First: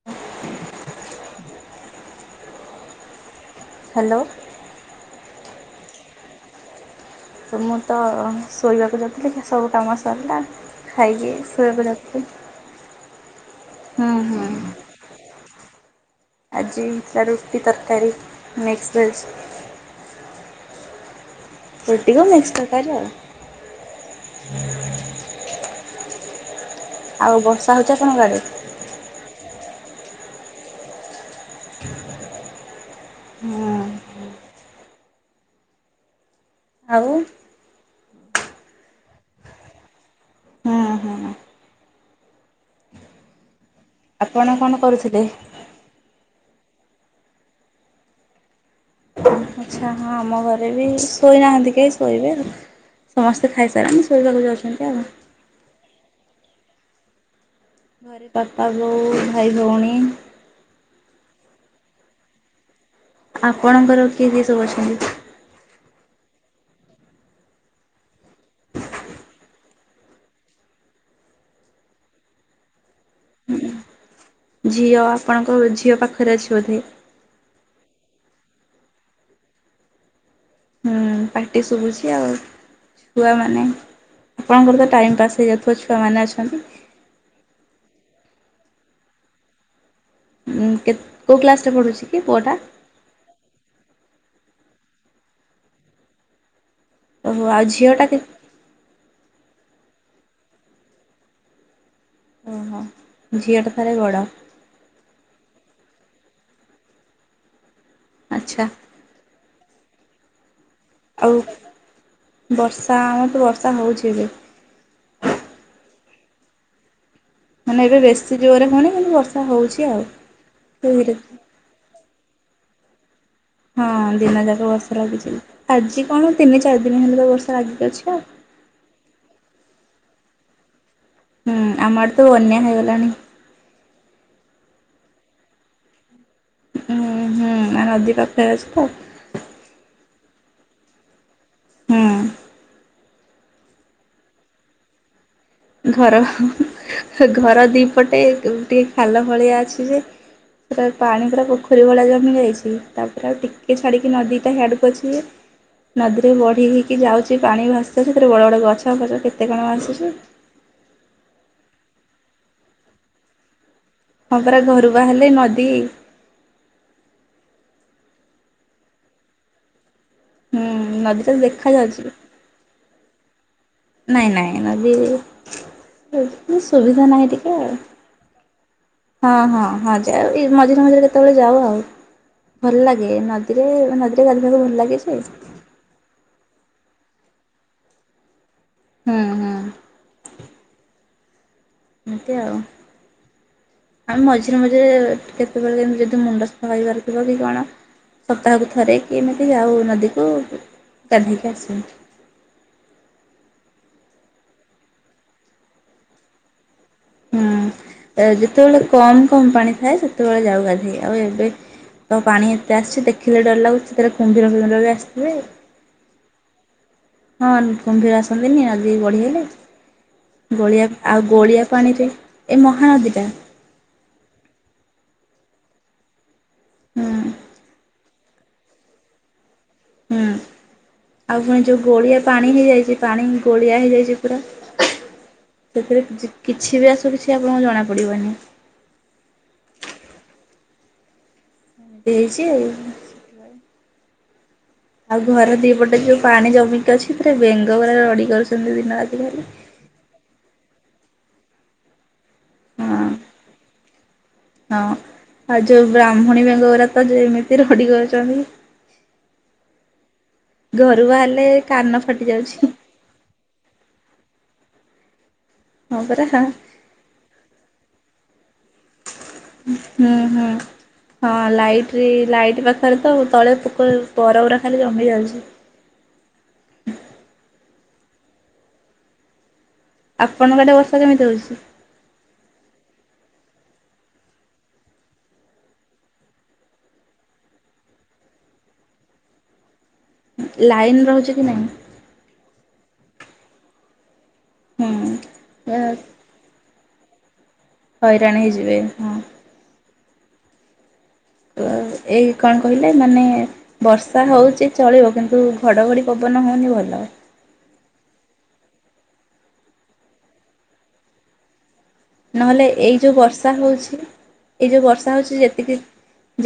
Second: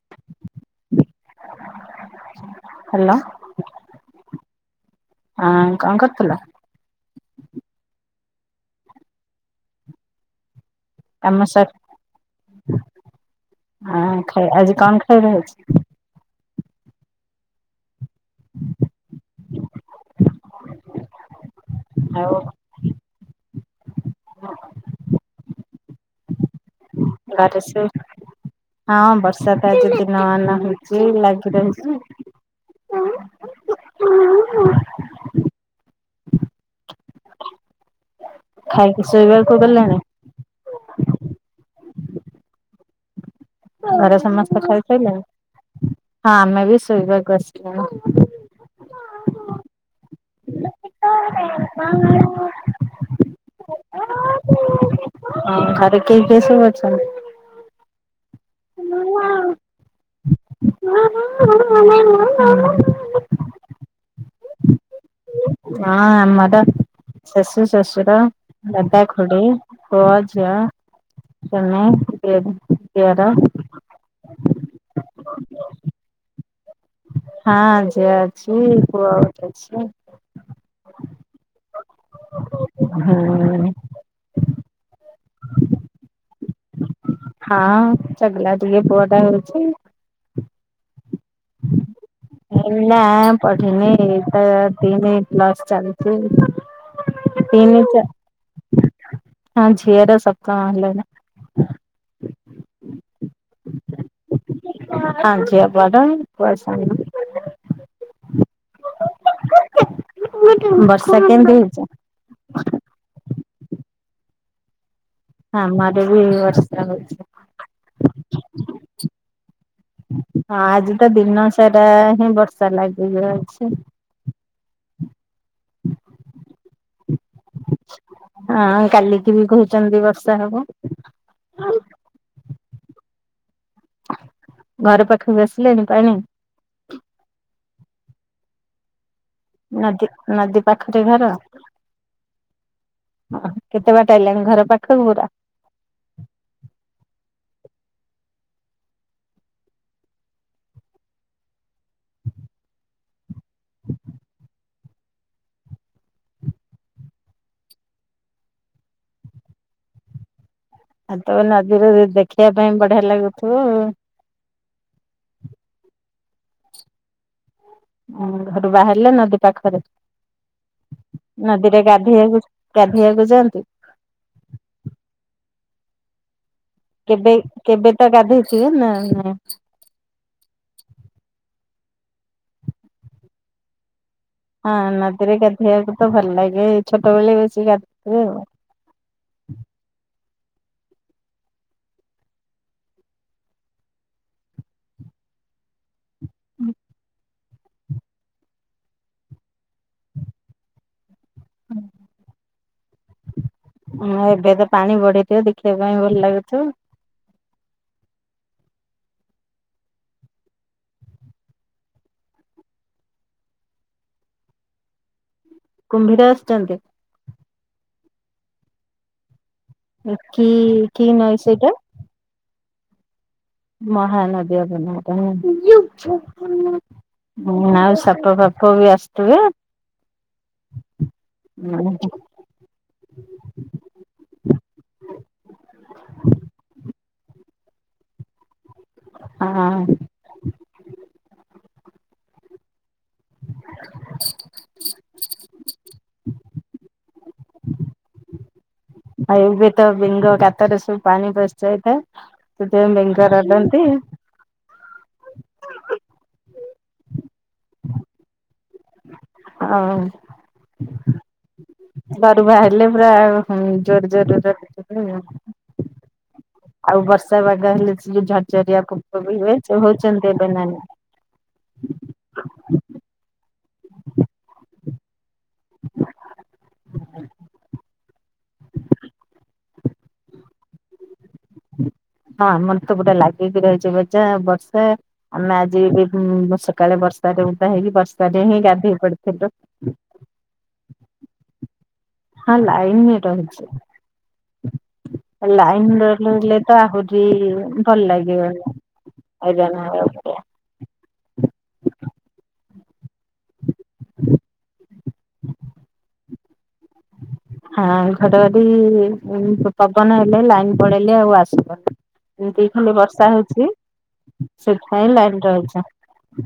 ଓହୋ। Hello. Hello. ହଁ କଣ କରୁଥିଲ। ତ ମୁଁ ତ ଶୋଇବାକୁ ଯାଉଥିଲି ସବୁ କାମ ସରିଲା। ଖାଇକି କାମ ସରି ସୋଇପଡିଆକୁ। ଆ ଖା ଆଜି କଣ ଖାଇବା ହେଇଛି। ଆଜି ହେଇଥିଲା ରୁଟି ତରକାରୀ ମିକ୍ସଭେଜ୍। ରୁଟି କୁ ଆଉ ମିକ୍ସତରକାରୀ ଆଉ। [inaudible] ଆଉ ଘରେ ବର୍ଷା ସୋ। ହେଉଛି ଆପଣଙ୍କ ଆଡ଼େ? ହଁ ବର୍ଷା ତ ଆଜି ଦିନମାନ ହେଇଛି ଲାଗି ରହିଛି। ହୁଁ। ଆଉ। ଖାଇକି ଶୋଇବାକୁ ଗଲଣି। ହୁଁ ହୁଁ। ଘରେ ଆପଣ ସମସ୍ତେ କଣ ଖାଇ କରୁଥିଲେ? ସାରିଲେଣି ହଁ ଆମେ ବି ଶୋଇବାକୁ ଆସିଲୁଣୁ। ଆଚ୍ଛା ହଁ ଆମ ଘରେ ବି ଶୋଇନାହାନ୍ତି କେହି ଶୋଇବେ ଆଉ। ସମସ୍ତେ ଖାଇସାରନ୍ତି ଶୋଇବାକୁ ଯାଉଛନ୍ତି ଆଉ। ହଁ ଘରେ କେ କେ ସବୁ ଅଛନ୍ତି। ଘରେ ପାପା ବୋଉ ଭାଇ ଭଉଣୀ। ଆପଣଙ୍କର କିଏ କିଏ ସବୁ ଅଛନ୍ତି। ହଁ ଆମର। ଶାଶୁ ଶ୍ୱଶୁର ଦାଦା ଖୁଡି ପୁଅ ଝିଅ। ସ୍ୱାମୀ ଦି ଦିଅର। ଝିଅ ଆପଣଙ୍କ ଝିଅ ପାଖରେ ଅଛି ବୋଧେ। ହଁ ଝିଅ ଅଛି ପୁଅ ଅଛି। ହୁଁ ପାଟି ଶୁଭୁଛି ଆଉ ଛୁଆ ମାନେ। ହୁଁ ଆପଣଙ୍କର ତ ଟାଇମ୍ ପାସ୍ ହେଇଯାଉଥିବ ଛୁଆମାନେ ଅଛନ୍ତି। ହଁ ଚଗଲା ଟିକେ ପୁଅ ଟା ହଉଛି। ହୁଁ କେ କୋଉ କ୍ଲାସରେ ପଢ଼ୁଛି କି ପୁଅଟା। ନା ପଠିନି ତ ତିନି ପ୍ଲସ ଚାଲିଛି। ଓହୋ ଆଉ ତିନ ଝିଅଟା କେ ହ ଝିଅର ସପ୍ତମ ହେଲାଣି। ଓହୋ ଝିଅଟା ତାହାଲେ ବଡ। ହଁ ଝିଅ ବଡ଼ ପୁଅ ସାନ। ଆଚ୍ଛା। ବ ଆଉ ବର୍ଷା ଆମର ତ ବର୍ଷା ହେଉଛି ଏବେ। ହଁ ଆମେ ଆଡେ ବି ବର୍ଷା ହୋଉଛି। ମାନେ ଏବେ ବେଶୀ ଜୋରରେ ହଉନି କିନ୍ତୁ ବର୍ଷା ହେଉଛି ଆଉ। ହଁ ଆଜି ତ ଧୀରେ ଦିନ ସାରା ହିଁ ବର୍ଷା ଲଗିକିରହିଚି। ହଁ ଦିନ ଯାକ ବର୍ଷା ଲାଗିଯିବ ଆଜି କଣ ତିନି ଚାରି ଦିନ ହେଲେ ବର୍ଷା ଲାଗିକି ଅଛି ଆଉ। ହଁ କାଲିକି ବି କହୁଛନ୍ତି ବର୍ଷା ହବ। ହୁଁ ଆମ ଆଡେ ତ ବନ୍ୟା ହେଇଗଲାଣି। ଘର ପାଖକୁ ଆସିଲେଣି ପାଣି। ନା ନଦୀ ପାଖ ଅଛି ତ। ନଦୀ ନଦୀ ପାଖରେ ଘର। ହୁଁ। ଓହ କେତେ ବାଟ ହେଲାଣି ଘର ପାଖକୁ ପୁରା। ଘର ଘର ଦିପଟେ ଟିକେ ଖାଲ ଭଳିଆ ଅଛି ଯେ ପାଣି ପୁରା ପୋଖରୀ ଭଳି ଜମି ଯାଇଛି ତାପରେ ଆଉ ଟିକେ ଛାଡ଼ିକି ନଦୀଟା ହିଆଡକୁ ଅଛି ଯେ ନଦୀରେ ବଢି ହେଇକି ଯାଉଛି ପାଣି ଭାସି ଯାଉଛି ସେଥିରେ ବଡ ବଡ ଗଛ ଫଛ କେତେ କଣ ଭାସିଛି। ଆଉ ତମ ନଦୀରୁ ଦେଖିବା ପାଇଁ ବଢିଆ ଲାଗୁଥିବ। ହଁ ପରା ଘରୁ ବାହାରିଲେ ନଦୀ। ଉ ଘରୁ ବାହାରିଲେ ନଦୀ ପାଖରେ ହୁଁ ନଦୀ ଟା ନଦୀରେ ଦେଖାଯାଉଛି। ଗାଧୋଇକୁ ଗାଧୋଇବାକୁ ଯାଆନ୍ତୁ। ନାଇଁ ନାଇଁ ନଦି। ସୁବିଧା ନାହିଁ କେବେ ଟିକେ ଆଉ କେବେ ତ ଗାଧେଇଥିବେ ନା ନାଇଁ। ହଁ ହଁ ହଁ। ଏ ମଝିରେ ମଝିରେ କେତେବେଳେ ଯାଉ ଆଉ ଭଲ ଲାଗେ ନଦୀରେ ଗାଧୋଇବାକୁ ଭଲ ହଁ ଲାଗେ ଯେ ନଦୀରେ ଗାଧୋଇବାକୁ ତ ଭଲ ଲାଗେ ଛୋଟବେଳେ ବେଶି ଗାଧୁେ ଆଉ। ହଁ ହଁ। ଏମିତି ଆଉ ଆମେ ମଝିରେ ମଝିରେ କେ ଯଦି ମୁଣ୍ଡା ସଫା କରିବାର ଥିବ କି କଣ। ସପ୍ତାହକୁ ଥରେ କିି ଏମିତି ଆଉ ନଦୀକୁ ଗାଧେଇକି ଆସୁ। ହଁ ଏବେ ତ ପାଣି ବଢେଇଥିବ ଦେଖିବା ପାଇଁ ଭଲ ଲାଗୁଥିବ। ହୁଁ ଯେତେବେଳେ କମ କମ ପାଣି ଥାଏ ସେତେବେଳେ ଯାଉ ଗାଧେଇ ଆଉ ଏବେ ତ ପାଣି ଏତେ ଆସିଛି ଦେଖିଲେ ଡର ଲାଗୁଛି ସେଥିେରେ କୁମ୍ଭୀର ଫୁମ୍ବିର ବି ଆସିଥିବେ। କୁମ୍ଭୀର ଆସିଚନ୍ତି। ହଁ କୁମ୍ଭୀର ଆସନ୍ତିନି ନଦୀ ବଢି ହେଲେ। କି ଗୋଳିଆ କି ଆଉ ନଈ ଗୋଳିଆ ସେଇଟା? ପାଣିରେ ଏଇ ମହାନଦୀ ଟା। ମହାନଦୀ ଆଉ ବନ୍ୟାପାଣି ହୁଁ [unintelligible] ସାପ ଫାପ ବି ଆସିୁଥିବେ। ହୁଁ ଆଉ ପୁଣି ଯୋଉ ହଁ ଗୋଳିଆ ପାଣି ପାଣି ହେଇଯାଇଛି ପାଣି ଗୋଳିଆ ହେଇଯାଇଛି ପୁରା। ସେଥିରେ କିଚି କିଛି ବି ଆସୁ କିଛି ଆପଣଙ୍କୁ ଜଣାପଡ଼ିବନି। ହଁ। ଦେଇଛି ଆଉ। ଆଉ ଘରେ ଦି ପଟେ ଯୋଉ ପାଣି ଜମିକି ଅଛି ସେଥିରେ ବେଙ୍ଗ ପୁରା ରଡି କରୁଛନ୍ତି ଦିନ ରାତି। ଆଉ ଖାଲି। ଏବେ ତ ବେଙ୍ଗ ଗାତରେ ସବୁ ପାଣି ପଶଯାଇଥାଏ ସେଥିପାଇଁ ହଁ ବେଙ୍ଗ ରଡନ୍ତି। ହଁ ଆଉ ଯୋଉ ବ୍ରାହ୍ମଣୀ ବେଙ୍ଗଗୁରା ତ ଯେମିତି ରଡି କରଛନ୍ତି। ହଁ। ଘରୁ ବାହାରିଲେ। କାନ ଫାଟି ଘରୁ ଯାଉଛି ବାହାରିଲେ ପୁରା ହୁଁ ଜୋର ଜୋର ରେ। [unintelligible] ହଁ ପରା ହଁ। ଆଉ ବର୍ଷା ପାଗ ହେଲେ ସେ ଯୋଉ ଝରଝରିଆ ପୋକ ବି ହୁଏ ସେ ହଉଛନ୍ତି ଏବେ ହୁଁ। ନା ନାହିଁ। ହଁ ଲାଇଟରେ ଲାଇଟ୍ ପାଖରେ ତ ତଳେ ପୋକ ପର ଉରା ଖାଲି ଜମି ଯାଉଛି। [inaudible] ଆପଣଙ୍କ ଆଡେ ବର୍ଷା କେମିତି ହଉଛି। ହଁ ଆମରତ ପୁରା ଲାଗିକି ରହିଛି ବଚା ବର୍ଷା। ଆମେ ଆଜି ଏମ୍ ସକାଳେ ବର୍ଷାରେ ଓଦା ହେଇକି ବର୍ଷାରେ ହିଁ ଗାଧେଇ ପଡିଥିଲୁ। ଲାଇନ ରହୁଛି କି ନାଇଁ। ହଁ ଲାଇନ ରହୁଛି। ହୁଁ। ଲାଇନ ନ ରହିଲେ ତ ଆହୁରି ଭଲ ହଇରାଣ ଲାଗିବନି ହେଇଯିବେ ହଁ। ହଇରାଣ ହେବାକୁ ପଡ଼ିବ। ଏଇ କଣ କହିଲେ ମାନେ ବର୍ଷା ହଉଚି ଚଳିବ କିନ୍ତୁ ଘଡଘଡି ପବନ ହଉନି ଭଲ। ହଁ ଘଟଘଡି ପବନ ହେଲେ ଲାଇନ ପଳେଇଲେ ଆଉ ଆସିବନି। ନହେଲେ ଏଇ ଯୋଉ ବର୍ଷା ହଉଛି ଏଇ ଯୋଉ ସେଥିପାଇଁ ବର୍ଷା ଲାଇନ ହଉଛି ଯେତିକି ରହିଛି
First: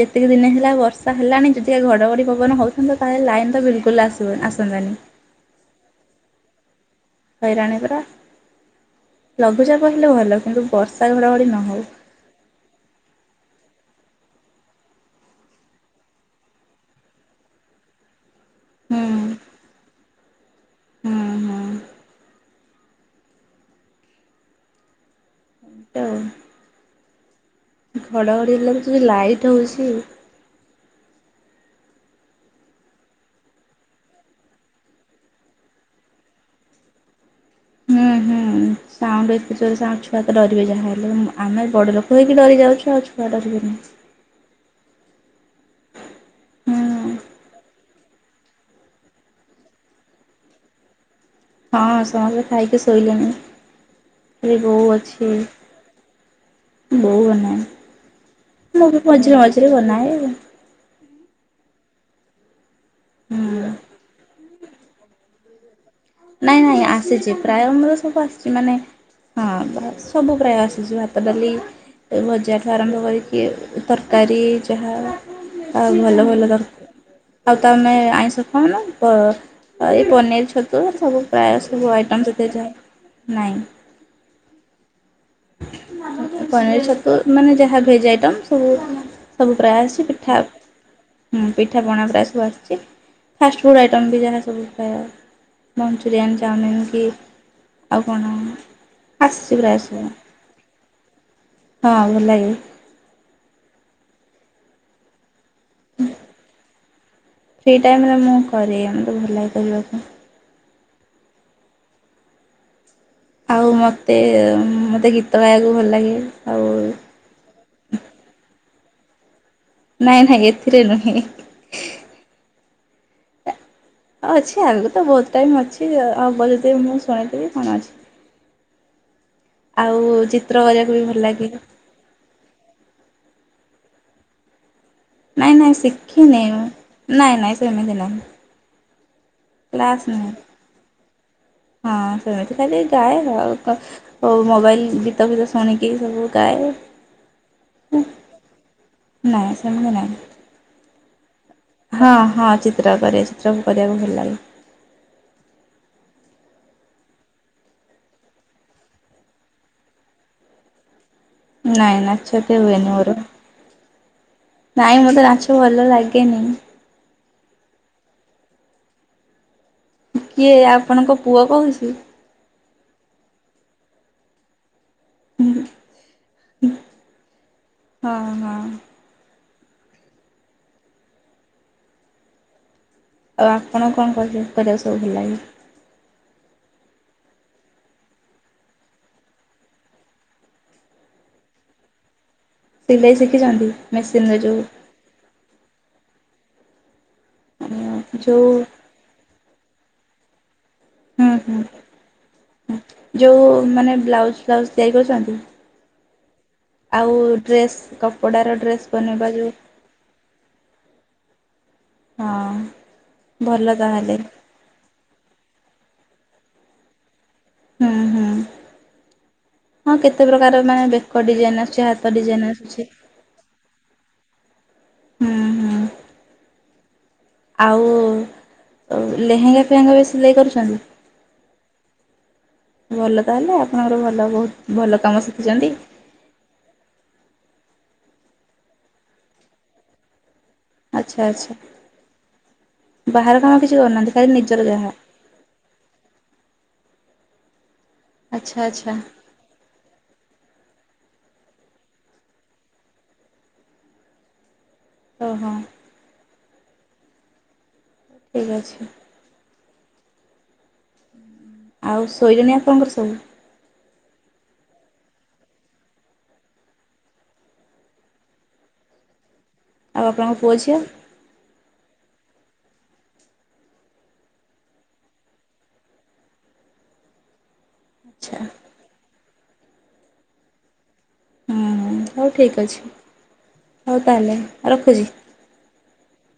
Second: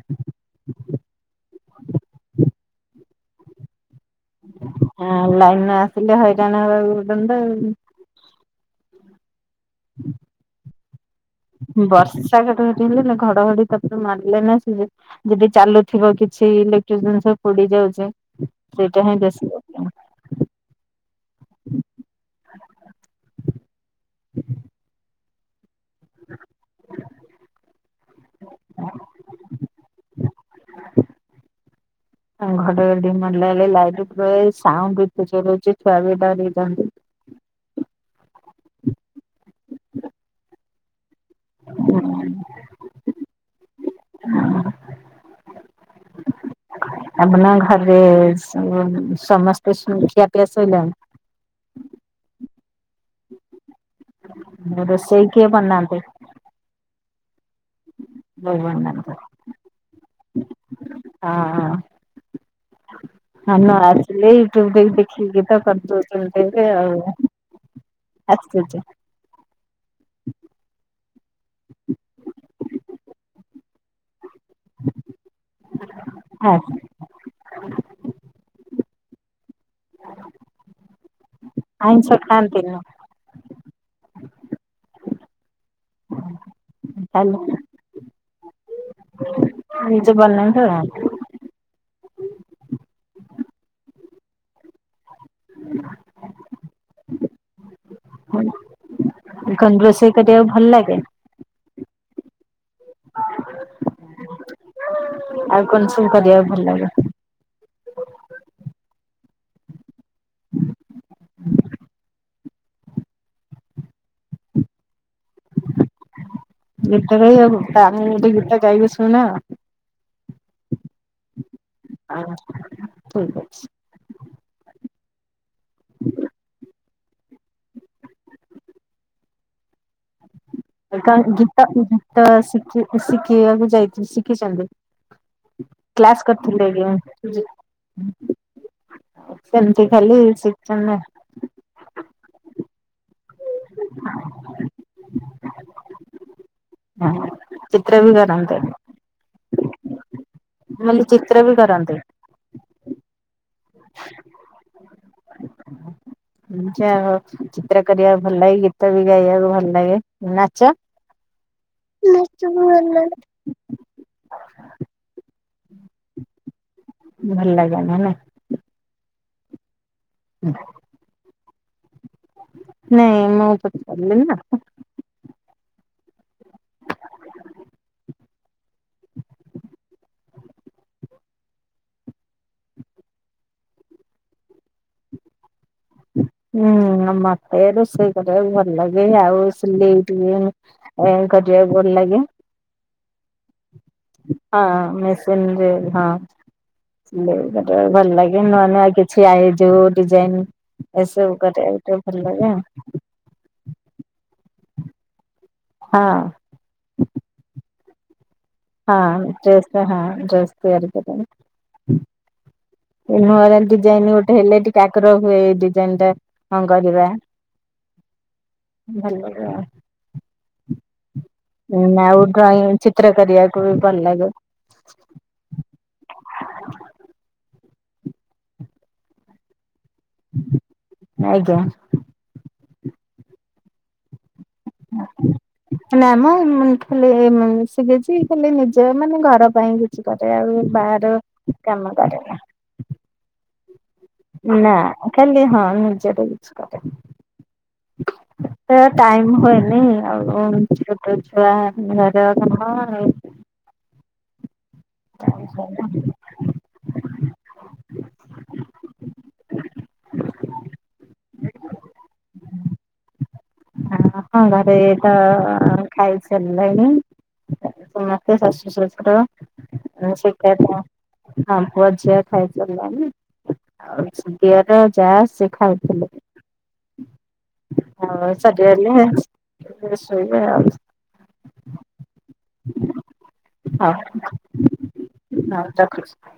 ଯେତିକି ଦିନି ହେଲା ବର୍ଷା ହେଲାଣି ଯଦିବା ଘଡ଼ଘଡ଼ି ପବନ ହଉଥାନ୍ତା ତାହେଲେ ଲାଇନ ତ ବିଲକୁଲ ଆସ ଆସନ୍ତାନି। ହଁ ଲାଇନ ନ ଆସିଲେ ହଇରାଣ ହେବାକୁ ପଡନ୍ତା ହଇରାଣୀ ଆଉ। ପରା ଲଘୁଚାପ ହେଲେ ଭଲ କିନ୍ତୁ ବର୍ଷା ଘଡଘଡ଼ି ବର୍ଷା ଘଡ ଘଡି ହେଲେ ନା ଘଡଘଡି ତାପରେ ମାରିଲେ ନାଇ କି ଯେ ଯଦି ଚାଲୁଥିବ କିଛି ଇଲେକ୍ଟ୍ର ଜିନିଷ ପୋଡି ଯାଉଛି ହୁଁ ସେଇଟା ହିଁ ବେଶୀ ହୁଁ ହୁଁ। ଉ ଘଡ଼ଘଡ଼ି ହେଲାରୁ ଯୋଉ ଲାଇଟ୍ ହଉଛି। ଘଡ ଘଡି ମାରିଲା ବେଳେ ଲାଇଟ ପଳେଇଯାଉଚି ସାଉଣ୍ଡ ଏତେ ଜୋରେ ହଉଚି ଛୁଆ ବି ଡରିଛନ୍ତି। ହୁଁ ହୁଁ। ସାଉଣ୍ଡ ଏତେ ଜୋରେ ସାଉଣ୍ଡ ଛୁଆ ତ ଡିରିବେ ଯାହା ହେଲେବି ନା ଆମେ ବଡ ଲୋକ ହେଇକି ଡରି ଯାଉଛୁ ଆଉ ଛୁଆ ଛୁଆ ଡରିବେନି। ହୁଁ ତମ ଘରେ ସ ସମସ୍ତେ ଖିଆପିଆ ଶୋଇଲାଣି। ହଁ ସମସ୍ତେ ଖାଇକି ଶୋଇଲେଣି ଏଇ ବୋଉ ରୋଷେଇ ଅଛି। କିଏ ବନାନ୍ତି? ବୋଉ ବୋଉ ବନାଏ ମୁଁ ବି ବନାନ୍ତି ମଝିରେ ମଝିରେ ବନାଏ। ହଁ ହଁ ହଁ ନୂଆଯ ସିଲେଇ ୟୁଟ୍ୟୁବ ଦେଖି ଦେଖିକି କିତ କରିଦଉଛି। ନାଇଁ ନାଇଁ ଆସିଛି ପ୍ରାୟ ଆମର ସବୁ ଆସିଛି ମାନେ ଆସୁଛି ହଁ ସବୁ ପ୍ରାୟ ଆସିଛି ବା କଦଳୀ ଭଜା ଠୁ ଆରମ୍ଭ କରିକି ତରକାରୀ ଯାହା ଆଉ ଭଲ ଭଲ ଦର ଆଉ ତମେ ଆଇଁଷ ଖାଉନ, ପ ଏଇ ପନିଆରୀ ଛ ତୁ ସବୁ ପ୍ରାୟ ସବୁ ଆଇଁଷ ଆଇଟମ୍ସ [unintelligible] ଖାଆନ୍ତିନି ଯାଏ ନାଇଁ। [inaudible] ପନିର ଛତୁ, ମାନେ ଖାଲି ଯାହା ଭେଜ୍ ଆଇଟମ୍ ସବୁ ସବୁ ପ୍ରାୟ ଆସେ, ନିଜେ ପିଠା ବନାନ୍ତି ହୁଁ ପିଠାପଣା ପ୍ରାୟ ସବୁ ଆସିଛି, ଫାଷ୍ଟଫୁଡ଼୍ ଆଇଟମ୍ ବି ଯାହା ସବୁ ଖା ମଞ୍ଚୁରିଆନ୍, ଚାଉମିିନ କି ଆଉ କଣ ଆଉ ଆସିଛି କଣ ପ୍ରାୟ ସବୁ। [unintelligible] ଭଲ ଲାଗେ? ହଁ ଭଲ ଲାଗେ। ଆଉ କଣ ସବୁ କରିଆକୁ ଭଲ ଲାଗେ? ଫ୍ରି ଟାଇମ୍ ରେ ମୁଁ କରେ, ମୋତେ ଭଲ ଲାଗେ କରିବାକୁ। [inaudible] ଆଉ ମତେ, ମତେ ଗୀତ ଗାଇଆକୁ ଭଲ ଲାଗେ। ଆଉ ଗୀତ ଗାଇଆକୁ, ତାହେଲେ ଗୋଟେ ଗୀତ ଗାଇ ଶୁଣାଅ। ନାଇଁ ନାଇଁ ଏଥିରେ ନୁହେଁ। ଆ ଠିକ୍ ଅଛି। ଉ ଅଛି ଆଗକୁ ତ ବହୁତ ଟାଇମ୍ ଅଛି ଆଉ, ବଜେଇଦବି ମୁଁ ଶୁଣେଇଦେବି କଣ ଅଛି। ଆଉ ଚି ଗୀତ, ଗୀତ ଶିଖି ଶିଖିବାକୁ ଯାଇ ଶିଖିଛନ୍ତି। ନାଇଁ ନାଇଁ କ୍ଲାସ୍ ଶିଖିନି ମୁଁ କରିଥିଲେ ନାଇଁ ଆଜ୍ଞା। ନାଇଁ ସେମିତି ନାହିଁ ସେମିତି କ୍ଲାସ୍ ଖାଲି ନାହିଁ। ଶିଖାନ୍ତି। ହଁ ସେମିତି ଖାଲି ଗାଏ ଆଉ, କ ସବୁ ମୋବାଇଲ୍, ଗୀତ ଫୀତ ଶୁଣିକି ସବୁ ଗାଏ। ହଁ ଚିତ୍ର ଉଁ ବି କରନ୍ତି ନାଇଁ ସେମିତି ନାଇଁ। ମାନେ ଚିତ୍ର ବି କରନ୍ତି? ହଁ ହଁ ଚିତ୍ର କରେ, ଚିତ୍ର ବି କରିବାକୁ ଭଲ ଲାଗେ। ଆଚ୍ଛା। ଯ ଚିତ୍ର କରିବାକୁ ଭଲ ଲାଗେ, ଗୀତ ବି ଗାଇବାକୁ ଭଲ ଲାଗେ। ନାଚ? [inaudible] ନାଇଁ ନାଚ ଏତେ ହୁଏନି ମୋର। ଭଲ ନାଇଁ ମତେ ନାଚ ଭଲ ଲାଗେନି। ଭଲ ଲାଗେନା ନା। ନା କିଏ ଆପଣଙ୍କ ପୁଅ କହୁଛି? ନାଇଁ ମୁଁ ପଚାରିଲି ନା। ହଁ- ହଁ। ଆଉ ଆପଣଙ୍କୁ କଣ କରି କରିଆକୁ ସବୁ ଭଲ ଲାଗେ? ହୁଁ ମତେ ରୋଷେଇ କରିଆକୁ ଭଲ ଲାଗେ, ଆଉ ସିଲେଇ ବି କରିଆକୁ ଭଲ ଲାଗେ। ସିଲେଇ ଶିଖିଚନ୍ତି? ହଁ ମେସିନରେ, ହଁ ସିଲେଇ କରିଆକୁ ଭଲ ଲାଗେ। ଯୋଉ ନହେଲେ ଆଗେ ଛୁଆଙ୍କ ଯୋଉ ଡିଜାଇନ୍, ହୁଁ ଏସବୁ ହୁଁ କରିଆକୁ ଟିକେ ଭଲ ଲାଗେ ଆଉ। ଯୋଉ ମାନେ ବ୍ଲାଉଜ୍ ଫ୍ଲାଉଜ୍ ତିଆରି କରୁଚନ୍ତି? ହଁ। ଆଉ ଡ୍ରେସ୍, କପଡାର ଡ୍ରେସ୍ ହଁ ବନେଇବା ଯୋଉ ଡ୍ରେସ୍ ତ, ହଁ ଡ୍ରେସ୍ ତିଆରି କରେ। ହଁ ନୂଆ ନୂଆ ଭଲ ଡିଜାଇନ୍ ତାହେଲେ ଗୋଟେ ହେଲେ ଟି ତାପରେ ଡିଜାଇନ୍ ଟା କଣ କରିବା? ହୁଁ ହୁଁ ଭଲ ଲାଗିବ ଆଉ। ହଁ କେତେ ପ୍ରକାର ମାନେ ବେକ ଡିଜାଇନ୍ ଆସୁଚି ହାତ ଡିଜାଇନ୍ ଆସୁଚି। କରିଆକୁ ବି ଭଲ ଲାଗେ। ହୁଁ ହୁଁ ଆଉ ଅ ଲେହେଙ୍ଗା ଫେହେଙ୍ଗା ବି ସିଲେଇ କରୁଚ଼ନ୍ତି? ଆଜ୍ଞା। ଭଲ ତାହେଲେ ଆପଣଙ୍କର ଭଲ ବହୁତ୍ ଭଲ କାମ ଶିଖିଚନ୍ତି। ନା ମ ମୁଁଇ ଖାଲି ଶିଖିଚି ଖାଲି ନିଜ ମାନେ ଘର ପାଇଁ କିଛି କରେ ଆଉ ବାହାର ଆଚ୍ଛା ଆଚ୍ଛା କାମ କରେନା। ବାହାର କାମ କିଛି କରୁନାହାନ୍ତି? ଖାଲି ନିଜର ନା ଯାହା ଖାଲି ହଁ ନିଜର କିଛି କରେ। ଆଚ୍ଛା ସେ ଆଚ୍ଛା ଟାଇମ୍ ହୁଏନି। ଆଉ ଛୋଟ ଛୁଆ ଘର କାମ ଆଉ? ଅ ହଁ। ଠିକ୍ ଅଛି। ଆଉ ଶୋଇରେଣି ଆପଣଙ୍କର ସବୁ? ହଁ ହଁ ଘରେ ତ ଖାଇ ସାଲେଣି। ସମସ୍ତେ ଶାଶୁ, ଶୁର ଆଉ ଆପଣଙ୍କ ପୁଅ ଝିଅ [unintelligible] ଆ ପୁଅ, ଝିଅ ଖାଇ ସରିଲେଣି? ଆଉ ଛ [unintelligible] ଦିଅର, ଯା ସେ ଖାଉଥିଲେ। ଆଉ ଆଚ୍ଛା [unintelligible] ଶୋଇବେ ଆଉ। ଉୁଁ ହଉ ଠିକ୍ ଅଛି ହଉ ତାହେଲେ ରଖୁଚି? ହଉ ରଖୁଚି।